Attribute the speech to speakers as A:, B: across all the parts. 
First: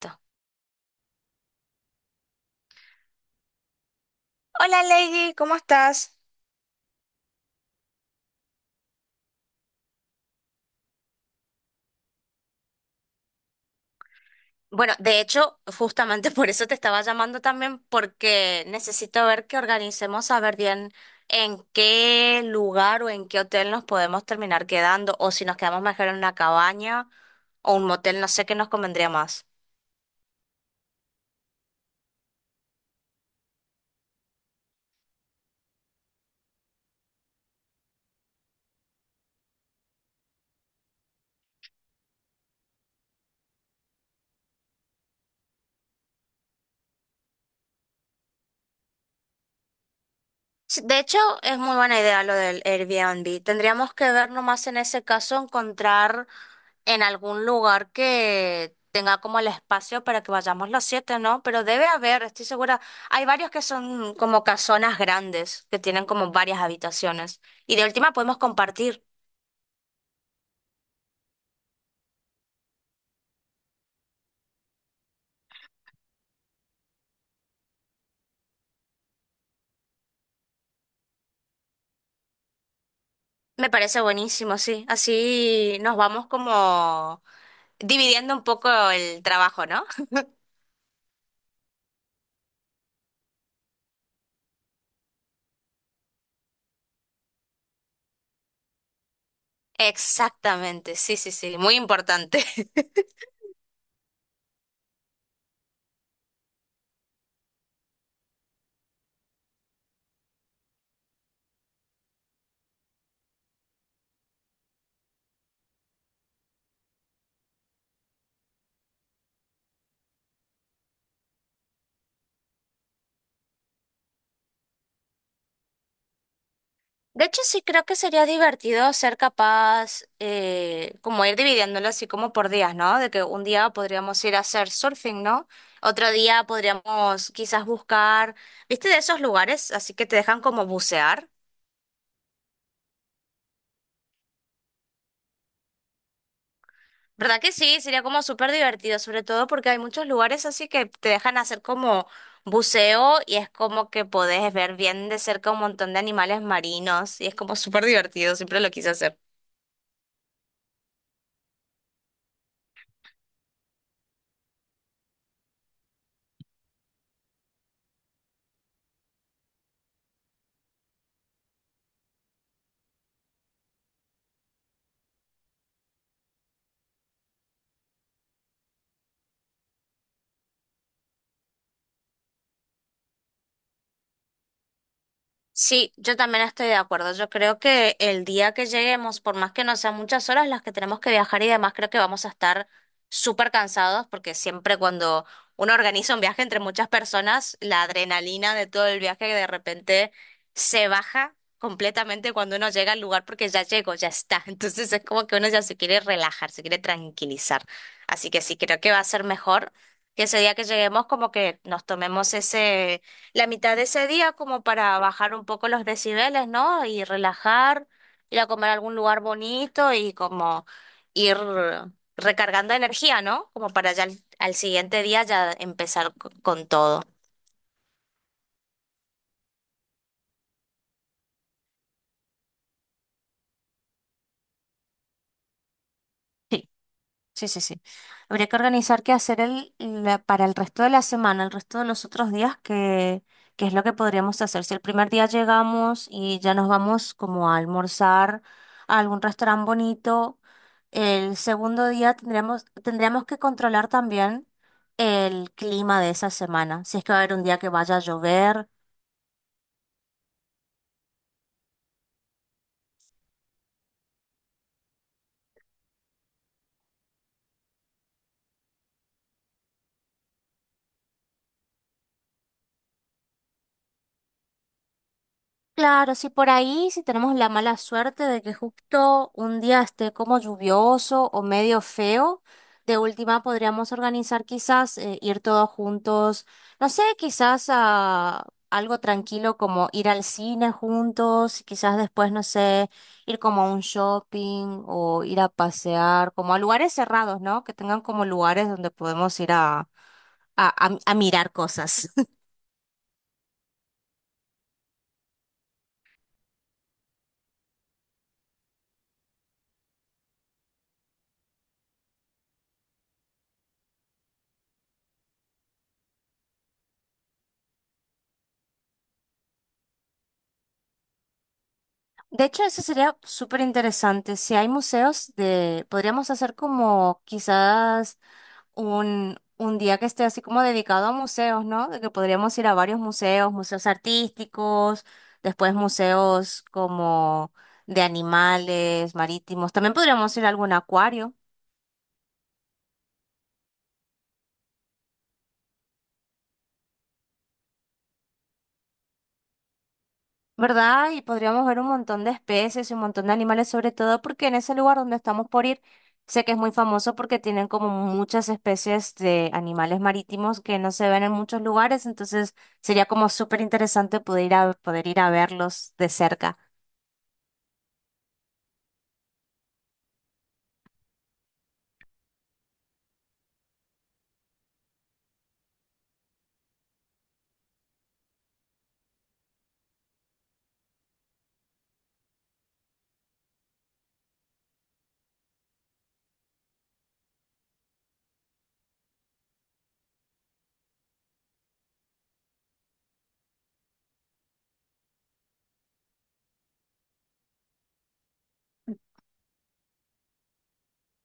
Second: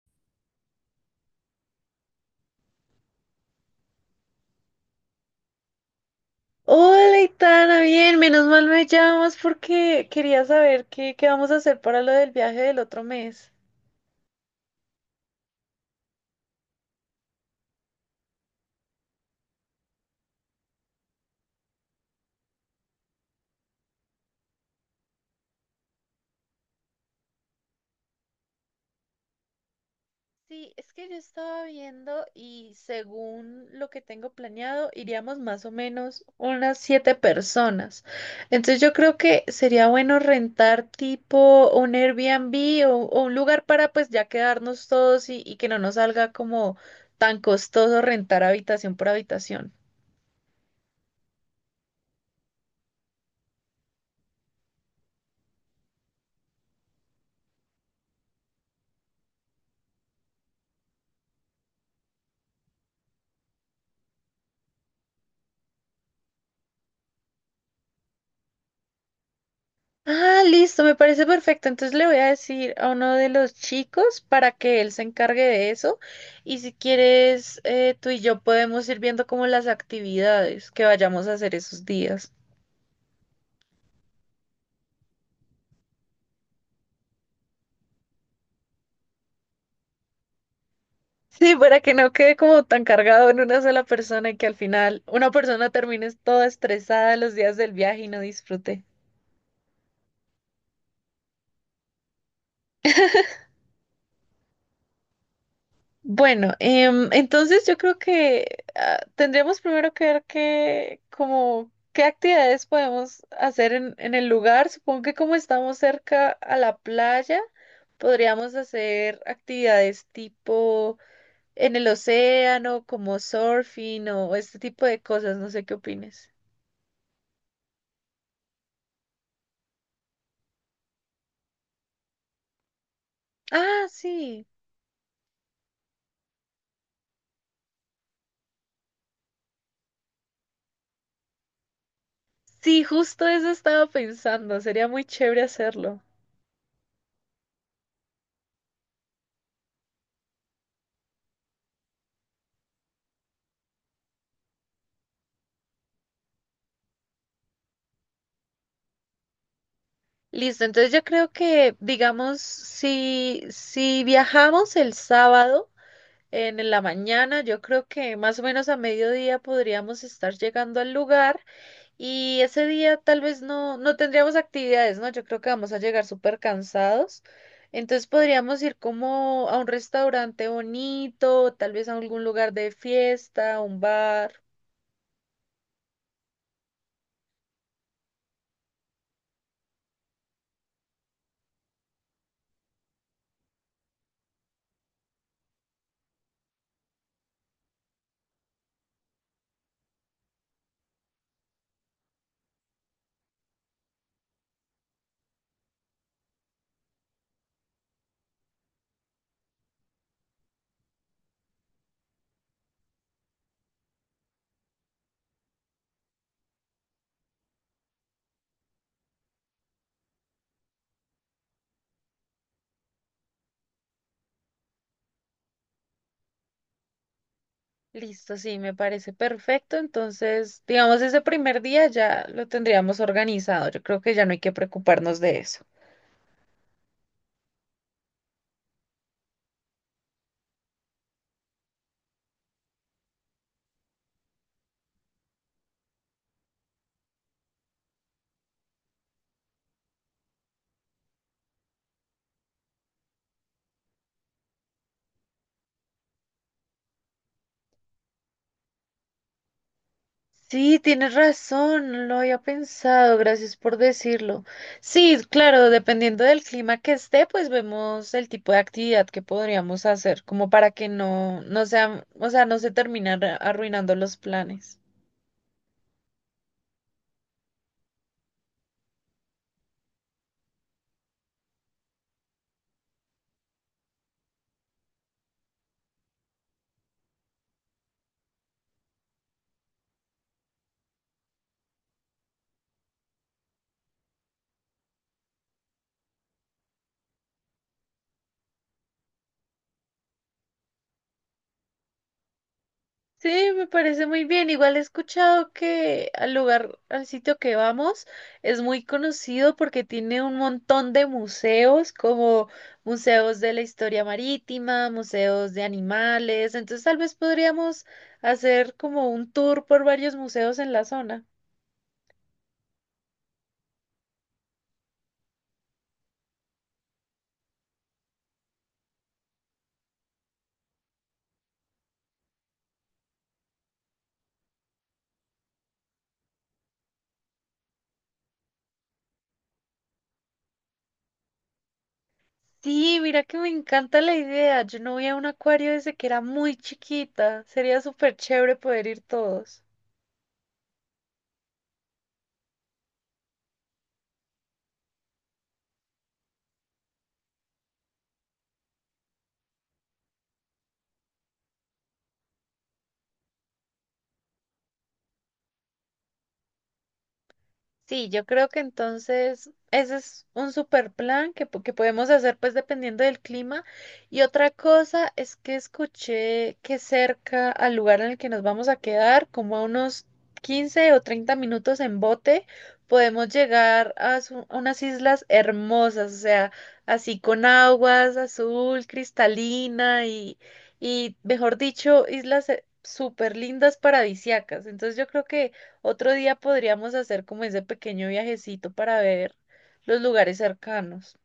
A: Listo. Hola Lady, ¿cómo estás?
B: Hola, Itana, bien, menos mal me llamas porque quería saber qué vamos a hacer para lo del viaje del otro mes.
A: Bueno, de hecho, justamente por eso te estaba llamando también, porque necesito ver que organicemos a ver bien en qué lugar o en qué hotel nos podemos terminar quedando, o si nos quedamos mejor en una cabaña o un motel, no sé qué nos convendría más.
B: Sí, es que yo estaba viendo y según lo que tengo planeado, iríamos más o menos unas 7 personas. Entonces yo creo que sería bueno rentar tipo un Airbnb o un lugar para pues ya quedarnos todos y que no nos salga como tan costoso rentar habitación por habitación.
A: Sí, de hecho, es muy buena idea lo del Airbnb. Tendríamos que ver nomás en ese caso encontrar en algún lugar que tenga como el espacio para que vayamos los siete, ¿no? Pero debe haber, estoy segura. Hay varios que son como casonas grandes, que tienen como varias habitaciones. Y de última podemos compartir.
B: Ah, listo, me parece perfecto. Entonces le voy a decir a uno de los chicos para que él se encargue de eso. Y si quieres, tú y yo podemos ir viendo como las actividades que vayamos a hacer esos días.
A: Me parece buenísimo, sí. Así nos vamos como dividiendo un poco el trabajo, ¿no?
B: Sí, para que no quede como tan cargado en una sola persona y que al final una persona termine toda estresada los días del viaje y no disfrute.
A: Exactamente, sí, sí, sí, muy importante.
B: Bueno, entonces yo creo que tendríamos primero que ver qué, como, qué actividades podemos hacer en el lugar. Supongo que como estamos cerca a la playa, podríamos hacer actividades tipo en el océano, como surfing o este tipo de cosas. No sé qué opines.
A: De hecho, sí creo que sería divertido ser capaz, como ir dividiéndolo así como por días, ¿no? De que un día
B: Ah,
A: podríamos ir a
B: sí.
A: hacer surfing, ¿no? Otro día podríamos quizás buscar, ¿viste? De esos lugares, así que te dejan como bucear.
B: Sí, justo eso estaba pensando. Sería muy chévere hacerlo.
A: ¿Verdad que sí? Sería como súper divertido, sobre todo porque hay muchos lugares así que te dejan hacer como buceo y es como que podés ver bien de cerca un montón de animales marinos y es como súper divertido, siempre lo quise hacer.
B: Listo, entonces yo creo que, digamos, si viajamos el sábado en la mañana, yo creo que más o menos a mediodía podríamos estar llegando al lugar y ese día tal vez no tendríamos actividades, ¿no? Yo creo que vamos a llegar súper cansados. Entonces podríamos ir como a un restaurante bonito, tal vez a algún lugar de fiesta, un bar.
A: Sí, yo también estoy de acuerdo. Yo creo que el día que lleguemos, por más que no sean muchas horas las que tenemos que viajar y demás, creo que vamos a estar súper cansados porque siempre cuando uno organiza un viaje entre muchas personas, la adrenalina de todo el viaje de repente se baja completamente cuando uno llega al lugar porque ya llegó, ya está. Entonces es como que uno ya se quiere relajar, se quiere tranquilizar. Así que sí, creo que va a ser mejor que ese día que lleguemos como que nos tomemos ese la mitad de ese día como para bajar un poco los decibeles, ¿no? Y relajar, ir a comer a algún lugar bonito y como ir recargando energía, ¿no? Como para ya al, al siguiente día ya empezar con todo.
B: Listo, sí, me parece perfecto. Entonces, digamos, ese primer día ya lo tendríamos organizado. Yo creo que ya no hay que preocuparnos de eso.
A: Sí, sí, sí, sí. Habría que organizar qué hacer para el resto de la semana, el resto de los otros días, qué es lo que podríamos hacer. Si el primer día llegamos y ya nos vamos como a almorzar a algún restaurante bonito. El segundo día tendremos, tendremos que controlar también el clima de esa semana. Si es que va a haber un día que vaya a llover.
B: Sí, tienes razón, no lo había pensado, gracias por decirlo. Sí, claro, dependiendo del clima que esté, pues vemos el tipo de actividad que podríamos hacer, como para que no sea, o sea, no se terminan arruinando los planes.
A: Claro, si por ahí, si tenemos la mala suerte de que justo un día esté como lluvioso o medio feo, de última podríamos organizar quizás ir todos juntos, no sé, quizás a algo tranquilo como ir al cine juntos, quizás después, no sé, ir como a un shopping o ir a pasear, como a lugares cerrados, ¿no? Que tengan como lugares donde podemos ir a mirar cosas.
B: Sí, me parece muy bien. Igual he escuchado que al lugar, al sitio que vamos, es muy conocido porque tiene un montón de museos, como museos de la historia marítima, museos de animales. Entonces, tal vez podríamos hacer como un tour por varios museos en la zona.
A: De hecho, eso sería súper interesante. Si hay museos de, podríamos hacer como quizás un día que esté así como dedicado a museos, ¿no? De que podríamos ir a varios museos, museos artísticos, después museos como de animales, marítimos. También podríamos ir a algún acuario.
B: Sí, mira que me encanta la idea. Yo no voy a un acuario desde que era muy chiquita. Sería súper chévere poder ir todos.
A: ¿Verdad? Y podríamos ver un montón de especies y un montón de animales, sobre todo porque en ese lugar donde estamos por ir, sé que es muy famoso porque tienen como muchas especies de animales marítimos que no se ven en muchos lugares, entonces sería como súper interesante poder ir a verlos de cerca.
B: Sí, yo creo que entonces ese es un super plan que podemos hacer pues dependiendo del clima. Y otra cosa es que escuché que cerca al lugar en el que nos vamos a quedar, como a unos 15 o 30 minutos en bote, podemos llegar a unas islas hermosas, o sea, así con aguas azul, cristalina y mejor dicho, islas súper lindas paradisiacas. Entonces yo creo que... Otro día podríamos hacer como ese pequeño viajecito para ver los lugares cercanos.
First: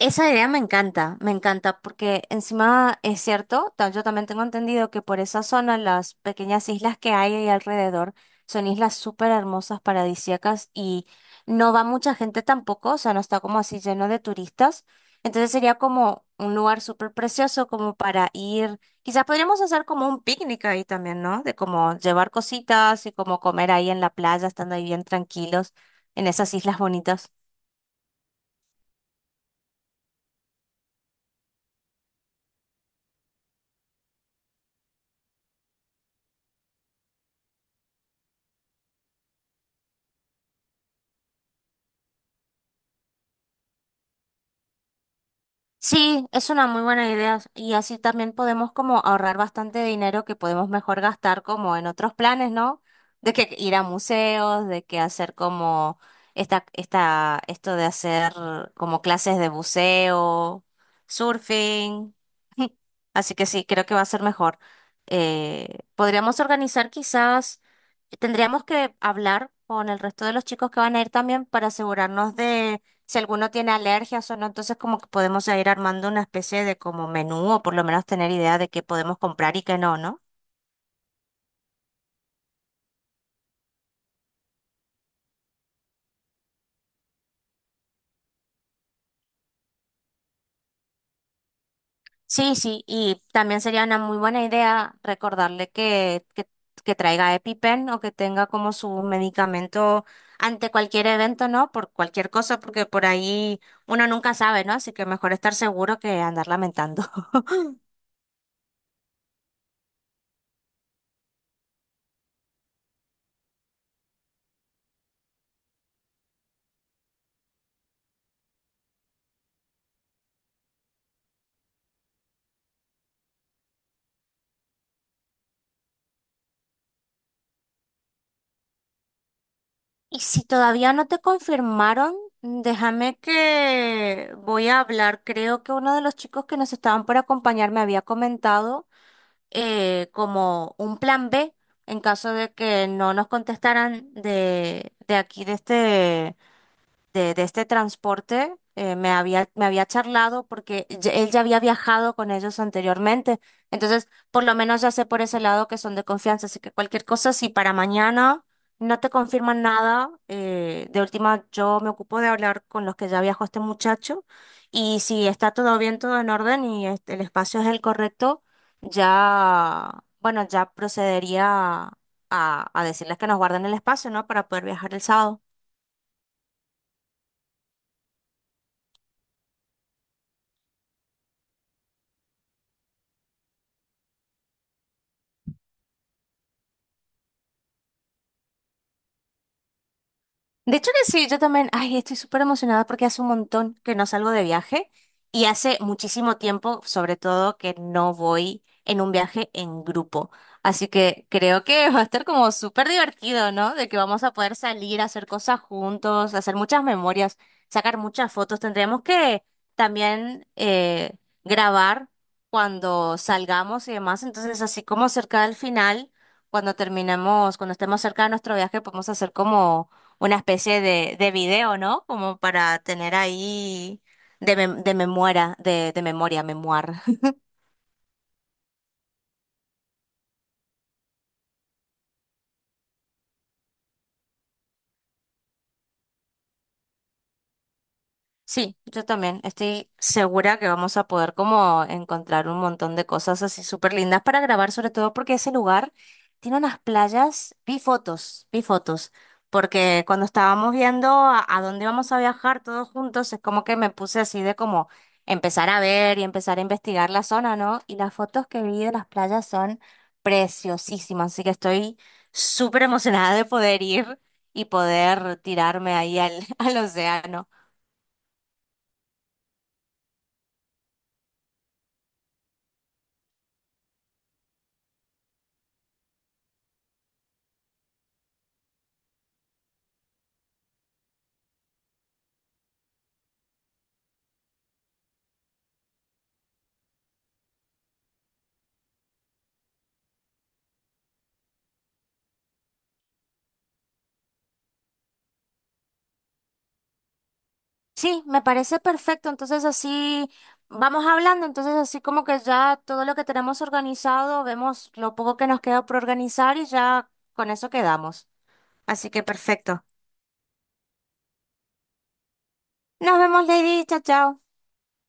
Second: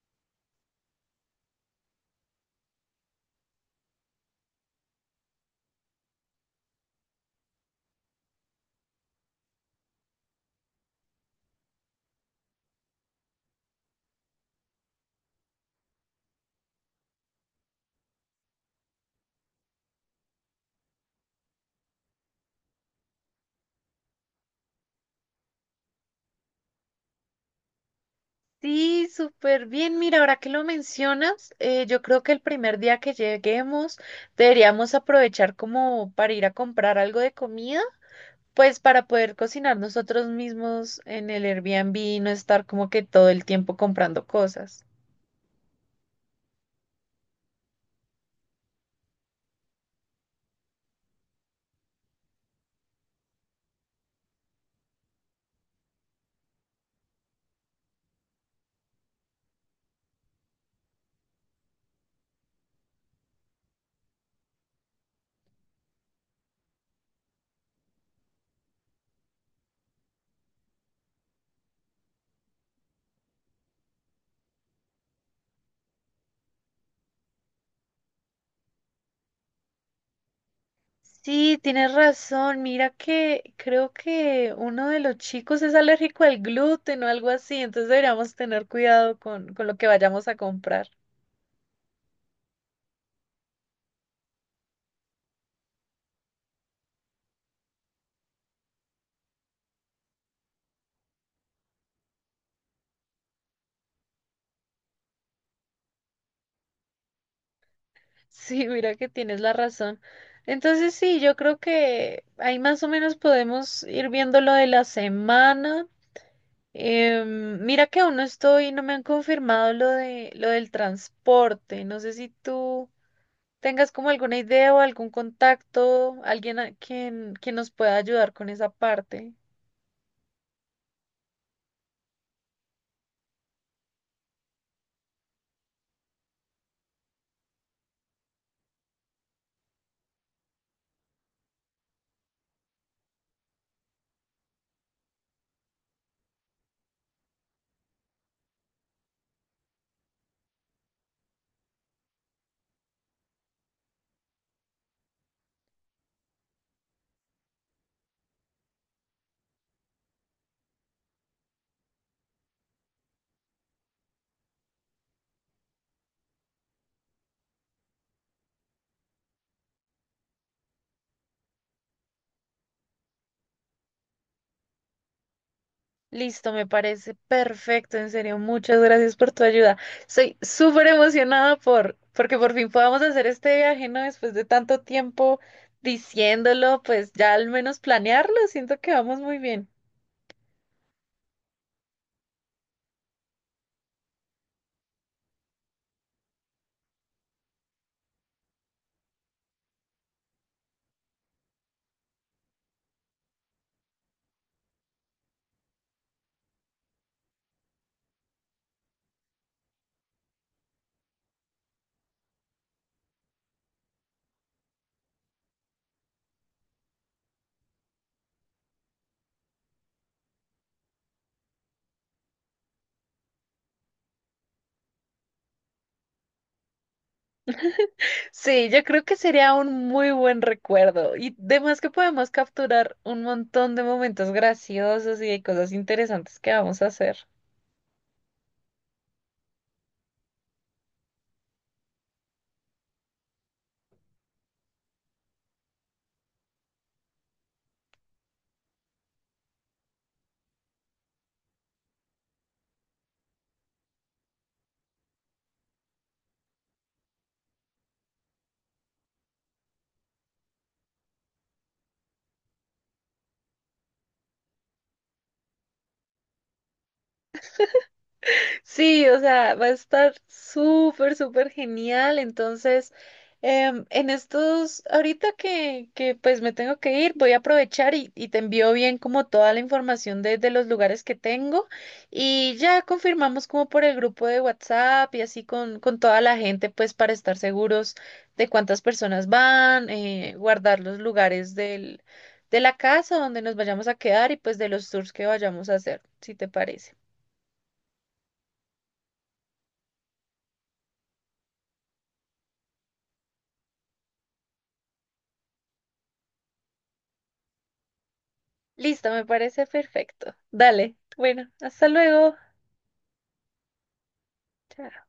A: Esa idea me encanta, porque encima es cierto, yo también tengo entendido que por esa zona las pequeñas islas que hay ahí alrededor son islas súper hermosas, paradisíacas y no va mucha gente tampoco, o sea, no está como así lleno de turistas. Entonces sería como un lugar súper precioso como para ir, quizás podríamos hacer como un picnic ahí también, ¿no? De como llevar cositas y como comer ahí en la playa, estando ahí bien tranquilos en esas islas bonitas.
B: Sí, súper bien. Mira, ahora que lo mencionas, yo creo que el primer día que lleguemos deberíamos aprovechar como para ir a comprar algo de comida, pues para poder cocinar nosotros mismos en el Airbnb y no estar como que todo el tiempo comprando cosas.
A: Sí, es una muy buena idea y así también podemos como ahorrar bastante dinero que podemos mejor gastar como en otros planes, ¿no? De que ir a museos, de que hacer como esto de hacer como clases de buceo, surfing. Así que sí, creo que va a ser mejor. Podríamos organizar quizás, tendríamos que hablar con el resto de los chicos que van a ir también para asegurarnos si alguno tiene alergias o no, entonces como que podemos ir armando una especie de como menú o por lo menos tener idea de qué podemos comprar y qué no, ¿no?
B: Sí, tienes razón. Mira que creo que uno de los chicos es alérgico al gluten o algo así, entonces deberíamos tener cuidado con lo que vayamos a comprar.
A: Sí, sí, y también sería una muy buena idea recordarle que traiga EpiPen o que tenga como su medicamento ante cualquier evento, ¿no? Por cualquier cosa, porque por ahí uno nunca sabe, ¿no? Así que mejor estar seguro que andar lamentando.
B: Sí, mira que tienes la razón. Entonces sí, yo creo que ahí más o menos podemos ir viendo lo de la semana. Mira que aún no estoy, no me han confirmado lo de lo del transporte. No sé si tú tengas como alguna idea o algún contacto, alguien a quien nos pueda ayudar con esa parte.
A: Y si todavía no te confirmaron, déjame que voy a hablar. Creo que uno de los chicos que nos estaban por acompañar me había comentado como un plan B en caso de que no nos contestaran de aquí, de este transporte me había charlado porque él ya había viajado con ellos anteriormente. Entonces, por lo menos ya sé por ese lado que son de confianza. Así que cualquier cosa, si para mañana no te confirman nada, de última yo me ocupo de hablar con los que ya viajó este muchacho. Y si está todo bien, todo en orden y este, el espacio es el correcto, ya, bueno, ya procedería a decirles que nos guarden el espacio, ¿no? Para poder viajar el sábado.
B: Listo, me parece perfecto, en serio, muchas gracias por tu ayuda. Soy súper emocionada porque por fin podamos hacer este viaje, ¿no? Después de tanto tiempo diciéndolo, pues ya al menos planearlo, siento que vamos muy bien.
A: De hecho que sí, yo también, ay, estoy súper emocionada porque hace un montón que no salgo de viaje y hace muchísimo tiempo, sobre todo, que no voy en un viaje en grupo. Así que creo que va a estar como súper divertido, ¿no? De que vamos a poder salir, a hacer cosas juntos, hacer muchas memorias, sacar muchas fotos. Tendremos que también grabar cuando salgamos y demás. Entonces, así como cerca del final, cuando terminemos, cuando estemos cerca de nuestro viaje, podemos hacer como una especie de video, ¿no? Como para tener ahí de memoria, de memoria, memoir.
B: Sí, yo creo que sería un muy buen recuerdo y además que podemos capturar un montón de momentos graciosos y de cosas interesantes que vamos a hacer.
A: Sí, yo también estoy segura que vamos a poder como encontrar un montón de cosas así súper lindas para grabar, sobre todo porque ese lugar tiene unas playas, vi fotos, porque cuando estábamos viendo a dónde vamos a viajar todos juntos, es como que me puse así de como empezar a ver y empezar a investigar la zona, ¿no? Y las fotos que vi de las playas son preciosísimas, así que estoy súper emocionada de poder ir y poder tirarme ahí al, al océano.
B: Sí, o sea, va a estar súper genial. Entonces, en estos, ahorita que pues me tengo que ir, voy a aprovechar y te envío bien como toda la información de los lugares que tengo y ya confirmamos como por el grupo de WhatsApp y así con toda la gente, pues para estar seguros de cuántas personas van, guardar los lugares de la casa donde nos vayamos a quedar y pues de los tours que vayamos a hacer, si te parece.
A: Sí, me parece perfecto. Entonces así vamos hablando. Entonces así como que ya todo lo que tenemos organizado, vemos lo poco que nos queda por organizar y ya con eso quedamos. Así
B: Listo,
A: que
B: me parece
A: perfecto.
B: perfecto. Dale. Bueno, hasta luego.
A: Nos vemos, Lady. Chao, chao.
B: Chao.